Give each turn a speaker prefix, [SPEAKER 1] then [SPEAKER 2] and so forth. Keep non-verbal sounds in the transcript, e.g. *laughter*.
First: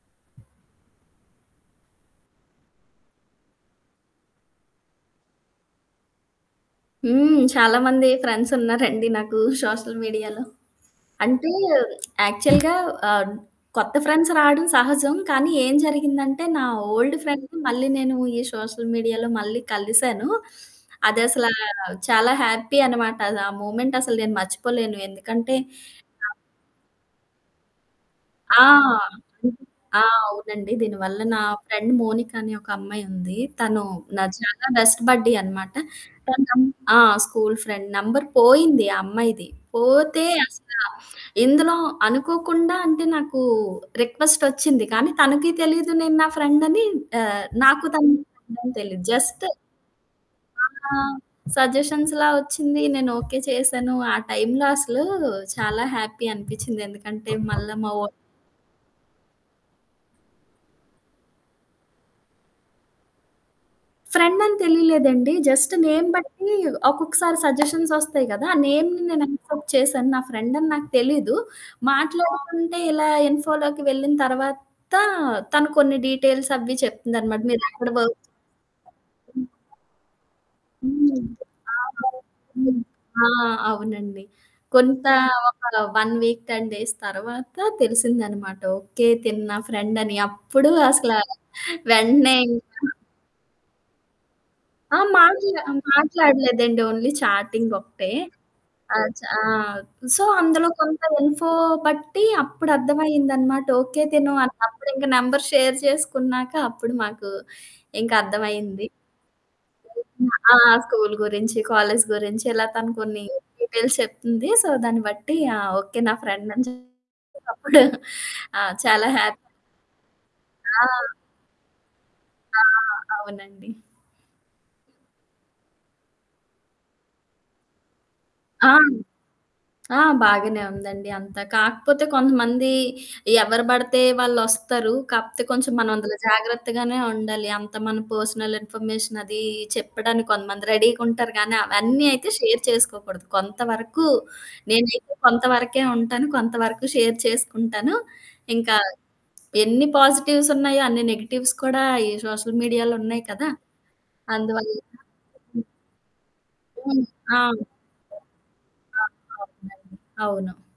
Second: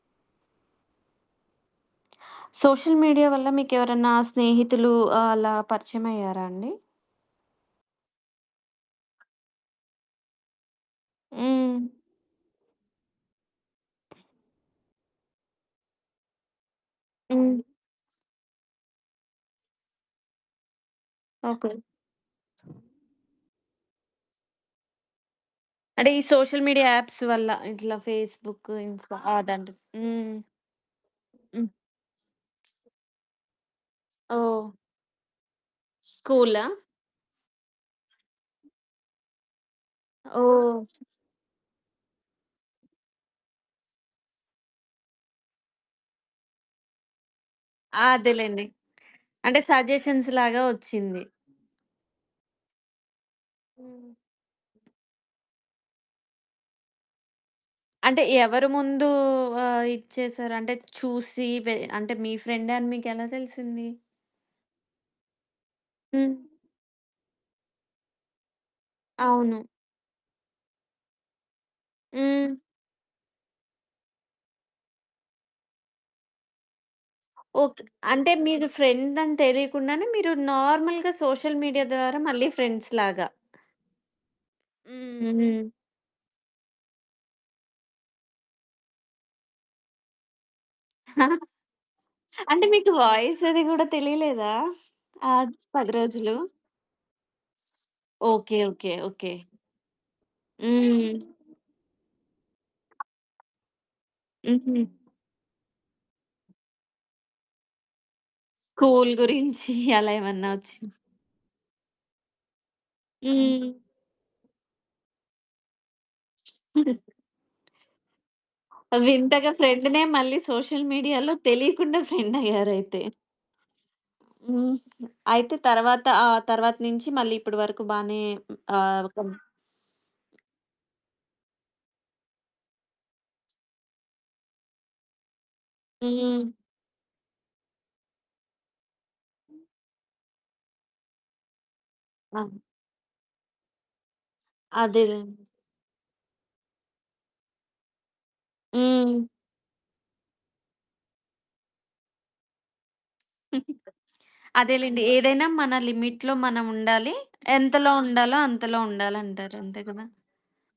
[SPEAKER 1] *smacks lips* Social media వల్ల మీకెవరన్నా స్నేహితులు ఆహ్, అలా పరిచయమయ్యారా అండి?
[SPEAKER 2] హ్మ్. చాలామంది ఫ్రెండ్సున్నారండి నాకు సోషల్ మీడియాలో. అంటే
[SPEAKER 1] హ్మ్.
[SPEAKER 2] యాక్చువల్‌‌గా ఆహ్, కొత్త ఫ్రెండ్స్ రావడం సహజం. కానీ ఏం జరిగిందంటే నా ఓల్డ్ ఫ్రెండ్‌ని
[SPEAKER 1] హ్మ్.
[SPEAKER 2] మళ్ళీ నేను ఈ సోషల్ మీడియాలో మళ్ళీ కలిసాను. అదసలా
[SPEAKER 1] ఓకే.
[SPEAKER 2] చాలా హ్యాపీ అనమాట. ఆ మూవ్మెంటసలు నేను మర్చిపోలేను. ఎందుకంటే
[SPEAKER 1] అంటే ఈ
[SPEAKER 2] నా
[SPEAKER 1] సోషల్ మీడియా యాప్స్ వల్ల ఇట్లా
[SPEAKER 2] ఆ!
[SPEAKER 1] ఫేస్బుక్ ఇన్స్ అదండ్
[SPEAKER 2] ఆ!
[SPEAKER 1] హ్మ్.
[SPEAKER 2] అవునండి. దీనివల్ల నా
[SPEAKER 1] హ్మ్.
[SPEAKER 2] ఫ్రెండ్ మోనిక అనే ఒక అమ్మాయుంది. తను నా చాలా
[SPEAKER 1] ఓహ్!
[SPEAKER 2] బెస్ట్ బడ్డీ అనమాట. తన నం
[SPEAKER 1] స్కూలా?
[SPEAKER 2] ఆ! School friend. నంబర్ పోయింది ఆ అమ్మాయిది. పోతే అసల
[SPEAKER 1] ఓహ్!
[SPEAKER 2] ఇందులో అనుకోకుండా అంటే నాకు రిక్వెస్టొచ్చింది. కానీ తనకీ తెలీదు నేను నా ఫ్రెండని ఆహ్, నాకు
[SPEAKER 1] ఆ!
[SPEAKER 2] తన
[SPEAKER 1] అదేలెండి.
[SPEAKER 2] ఫ్రెండని తెలీదు. జస్ట్
[SPEAKER 1] అంటే సజెషన్స్‌లాగా
[SPEAKER 2] ఆ!
[SPEAKER 1] వచ్చింది.
[SPEAKER 2] సజెషన్స్‌లా వచ్చింది. నేను ఓకే చేశాను.
[SPEAKER 1] హ్మ్.
[SPEAKER 2] ఆ టైంలో అసలు చాలా హ్యాపీ అనిపిచ్చింది. ఎందుకంటే మళ్ళా మావో
[SPEAKER 1] అంటే ఎవరు ముందు ఆహ్, ఇచ్చేసారు? అంటే చూసి వె అంటే మీ ఫ్రెండని మీకెలా తెలిసింది?
[SPEAKER 2] ఫ్రెండని తెలియలేదండి. జస్ట్ నేమ్
[SPEAKER 1] హ్మ్.
[SPEAKER 2] బట్టి ఒక్కొక్కసారి సజెషన్సొస్తాయి గదా! నేమ్‌ని నేను
[SPEAKER 1] అవును.
[SPEAKER 2] యాక్సెప్ట్ చేశాను. నా ఫ్రెండని నాకు తెలీదు.
[SPEAKER 1] హ్మ్.
[SPEAKER 2] మాట్లాడకుంటే ఇలా ఇన్ఫోలోకి వెళ్ళిన తర్వాత తను కొన్ని డీటెయిల్స్ అవి చెప్తుందనమాట.
[SPEAKER 1] ఓకే.
[SPEAKER 2] మీరెక్కడ వర్క్
[SPEAKER 1] అంటే మీరు ఫ్రెండని
[SPEAKER 2] *unintelligible*
[SPEAKER 1] తెలియకుండానే మీరు నార్మల్‌‌గా
[SPEAKER 2] హ్మ్.
[SPEAKER 1] సోషల్
[SPEAKER 2] ఆ!
[SPEAKER 1] మీడియా ద్వారా
[SPEAKER 2] *unintelligible*
[SPEAKER 1] మళ్ళీ
[SPEAKER 2] హ్మ్. ఆ!
[SPEAKER 1] ఫ్రెండ్స్‌లాగా.
[SPEAKER 2] అవునండి. కొంతా
[SPEAKER 1] హ్మ్. హుహు.
[SPEAKER 2] ఒక 1 వీక్, 10 డేస్ తర్వాత తెలిసిందనమాట. ఓకే. తిను నా ఫ్రెండని. అప్పుడు అసల
[SPEAKER 1] *giggles*
[SPEAKER 2] వెంటనే
[SPEAKER 1] అంటే
[SPEAKER 2] ఇంకా
[SPEAKER 1] మీకు వాయిస్ అది గూడా తెలియలేదా?
[SPEAKER 2] ఆ!
[SPEAKER 1] ఆ
[SPEAKER 2] మాట్లా
[SPEAKER 1] 10 రోజులు.
[SPEAKER 2] మాట్లాడలేదండి. ఓన్లీ చాటింగొకటే.
[SPEAKER 1] ఓకే. ఓకే.
[SPEAKER 2] ఆ చ్
[SPEAKER 1] ఓకే.
[SPEAKER 2] ఆ! సో అందులో కొంత
[SPEAKER 1] హ్మ్.
[SPEAKER 2] ఇన్ఫో బట్టి అప్పుడర్థమయిందన్నమాట. ఓకే. తిను అన్
[SPEAKER 1] హుహు.
[SPEAKER 2] అప్పుడింక నంబర్ షేర్ చేసుకున్నాక అప్పుడు మాకు ఇంకర్థమైంది.
[SPEAKER 1] స్కూలు గురించి *giggles* అలా
[SPEAKER 2] *unintelligible*
[SPEAKER 1] ఏమన్నా
[SPEAKER 2] ఆ!
[SPEAKER 1] వచ్చి
[SPEAKER 2] స్కూలు గురించి, కాలేజి గురించి ఇలా తను కొన్ని
[SPEAKER 1] హ్మ్.
[SPEAKER 2] డీటెయిల్స్ చెప్పింది. సో, దాన్ని బట్టి ఆ! ఓకే. నా ఫ్రెండని
[SPEAKER 1] *chuckles*
[SPEAKER 2] చెప్పేసి అప్పుడు. *chuckles* ఆ! చాలా హ్యా
[SPEAKER 1] వింతగా ఫ్రెండ్‌నే మళ్ళీ సోషల్
[SPEAKER 2] ఆ!
[SPEAKER 1] మీడియాలో తెలీకుండా
[SPEAKER 2] ఆ!
[SPEAKER 1] ఫెండయ్యారైతే.
[SPEAKER 2] అవునండి.
[SPEAKER 1] హ్మ్. అయితే తర్వాత ఆ తర్వాత నుంచి మళ్ళీ ఇప్పడి వరకు బానే
[SPEAKER 2] ఆ!
[SPEAKER 1] ఆహ్, ఒక
[SPEAKER 2] ఆ! బాగానే ఉందండి అంతా. కాకపోతే కొంతమంది ఎవరు పడితే వాళ్ళొస్తారు. కాకపోతే కొంచెం మనం అందులో
[SPEAKER 1] హ్మ్.
[SPEAKER 2] జాగ్రత్తగానే ఉండాలి. అంత మన పర్సనల్ ఇన్ఫర్మేషన్ అది చెప్పడానికి కొంతమంది రెడీగుంటారు గానీ అవన్నీ అయితే
[SPEAKER 1] ఆ!
[SPEAKER 2] షేర్ చేసుకోకూడదు. కొంతవరకు నేనైతే
[SPEAKER 1] అదేలె.
[SPEAKER 2] కొంతవరకే ఉంటాను. కొంతవరకు షేర్ చేసుకుంటాను. ఇంకా
[SPEAKER 1] హ్మ్.
[SPEAKER 2] ఎన్ని పాజిటివ్సున్నాయో అన్ని నెగెటివ్స్ కూడా ఈ సోషల్ మీడియాలో ఉన్నాయి కదా!
[SPEAKER 1] *giggles*
[SPEAKER 2] అందువల్ల
[SPEAKER 1] అదేలెండి. ఏదైనా
[SPEAKER 2] హ్మ్.
[SPEAKER 1] మన లిమిట్‌లో మనం
[SPEAKER 2] హ్మ్.
[SPEAKER 1] ఉండాలి.
[SPEAKER 2] ఆ!
[SPEAKER 1] ఎంతలో ఉండాలో అంతలో
[SPEAKER 2] ఆ!
[SPEAKER 1] ఉండాలంటారు. అంతే
[SPEAKER 2] అవునండి.
[SPEAKER 1] గదా!
[SPEAKER 2] అవును.